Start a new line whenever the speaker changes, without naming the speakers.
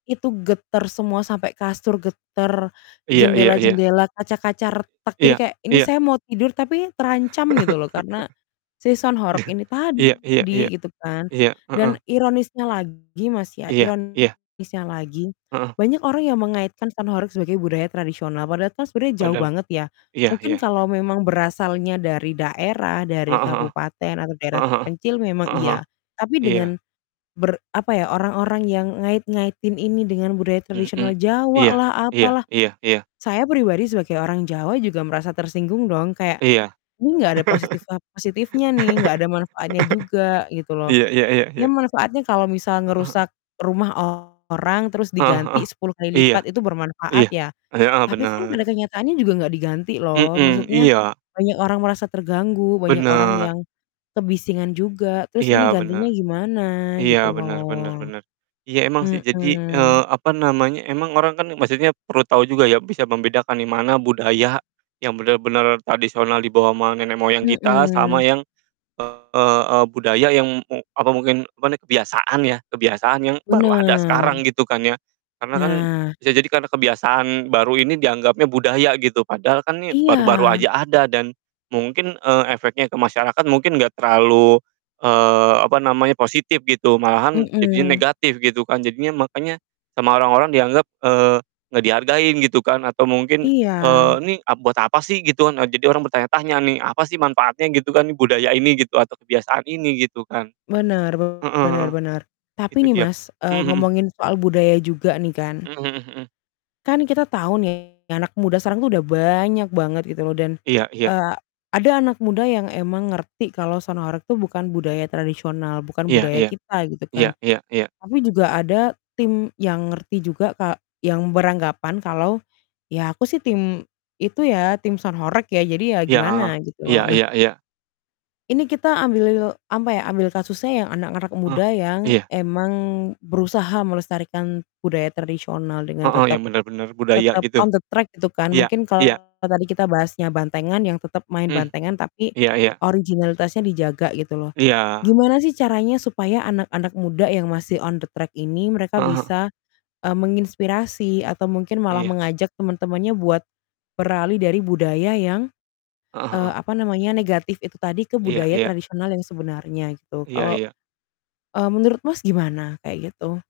Itu getar semua sampai kasur getar,
Iya iya iya.
jendela-jendela, kaca-kaca retak. Jadi
Iya
kayak ini
iya.
saya mau tidur tapi terancam gitu loh karena si sound horeg ini
Iya iya iya.
tadi gitu kan.
Iya, heeh.
Dan ironisnya lagi Mas, ya
Iya iya.
ironisnya lagi,
Heeh.
banyak orang yang mengaitkan sound horeg sebagai budaya tradisional, padahal kan sebenarnya jauh
Padahall
banget ya.
iya
Mungkin
iya.
kalau memang berasalnya dari daerah, dari
Heeh heeh.
kabupaten atau daerah
Heeh heeh.
terpencil memang
Heeh heeh.
iya, tapi
Iya.
dengan ber apa ya, orang-orang yang ngait-ngaitin ini dengan budaya tradisional
Mmm.
Jawa
Iya
lah,
iya
apalah,
iya iya.
saya pribadi sebagai orang Jawa juga merasa tersinggung dong, kayak
Iya.
ini enggak ada positif a positifnya nih, enggak ada manfaatnya juga gitu loh.
Iya iya iya
Ya
iya.
manfaatnya kalau misal
Heeh heeh.
ngerusak rumah orang terus
Heeh heeh.
diganti 10 kali
Iya.
lipat itu bermanfaat
Iya.
ya,
E heeh,
tapi kan pada
benar.
kenyataannya juga enggak diganti
M
loh,
mmm,
maksudnya
iya.
banyak orang merasa terganggu, banyak orang
Benar.
yang kebisingan juga, terus ini
Iya benar.
gantinya gimana
Iya
gitu
benar benar
loh.
benar. Iya emang sih. Jadi,
Mhm.
eee, apa namanya, emang orang kan maksudnya perlu tahu juga ya bisa membedakan nih mana budaya yang benar-benar tradisional dibawa sama nenek moyang kita sama
Mhm.
yang, eee, budaya yang mu apa mungkin, apa nih kebiasaan ya, kebiasaan yang baru ada
Bener.
sekarang gitu kan ya. Karena kan
Nah.
bisa jadi karena kebiasaan baru ini dianggapnya budaya gitu, padahal kan ini baru-baru
Iya.
aja ada dan mungkin, eee, efeknya ke masyarakat mungkin nggak terlalu, eee, apa namanya, positif gitu, malahan jadinya
Mhm.
negatif gitu kan. Jadinya makanya sama orang-orang dianggap, eee, nggak dihargain gitu kan atau mungkin, eee,
Iya.
"Ini, a buat apa sih?" Gitu kan, a jadi orang bertanya-tanya nih, "Apa sih manfaatnya?" Gitu kan, budaya ini, gitu, atau kebiasaan ini gitu kan.
Bener bener
Heeh,
bener. Tapi
itu
nih,
dia.
Mas,
Mmm,
eee,
mhm.
ngomongin soal budaya juga nih kan
Mmm, mhm mhm.
kan kita tahu nih anak muda sekarang tuh udah banyak banget gitu loh dan,
Iya iya.
eee, ada anak muda yang emang ngerti kalau sound horeg tuh bukan budaya tradisional, bukan
Iya
budaya
iya.
kita gitu
Iya
kan.
iya iya.
Tapi juga ada tim yang ngerti juga ka yang beranggapan kalau, "Ya aku sih tim itu ya, tim sound horeg ya, jadi ya
Iya, heeh.
gimana," gitu
Iya
loh. Nah
iya iya.
ini kita ambil apa ya, ambil kasusnya yang anak-anak
Eh,
muda yang
iya.
emang berusaha melestarikan budaya tradisional dengan
Heeh. Yang
tetap
benar-benar budaya
tetap
gitu.
on the track gitu kan.
Iya,
Mungkin
iya.
kalau tadi kita bahasnya bantengan yang tetap main
Mmm.
bantengan, tapi
Iya iya.
originalitasnya dijaga gitu loh.
Iya.
Gimana sih caranya supaya anak-anak muda yang masih on the track ini mereka
Heeh heeh.
bisa, eee, menginspirasi atau mungkin malah
Iya.
mengajak teman-temannya buat beralih dari budaya yang,
Heeh
eee,
heeh.
apa namanya, negatif itu tadi ke
Iya
budaya
iya.
tradisional yang sebenarnya gitu.
Iya
Kalau,
iya.
eee, menurut Mas, gimana kayak gitu?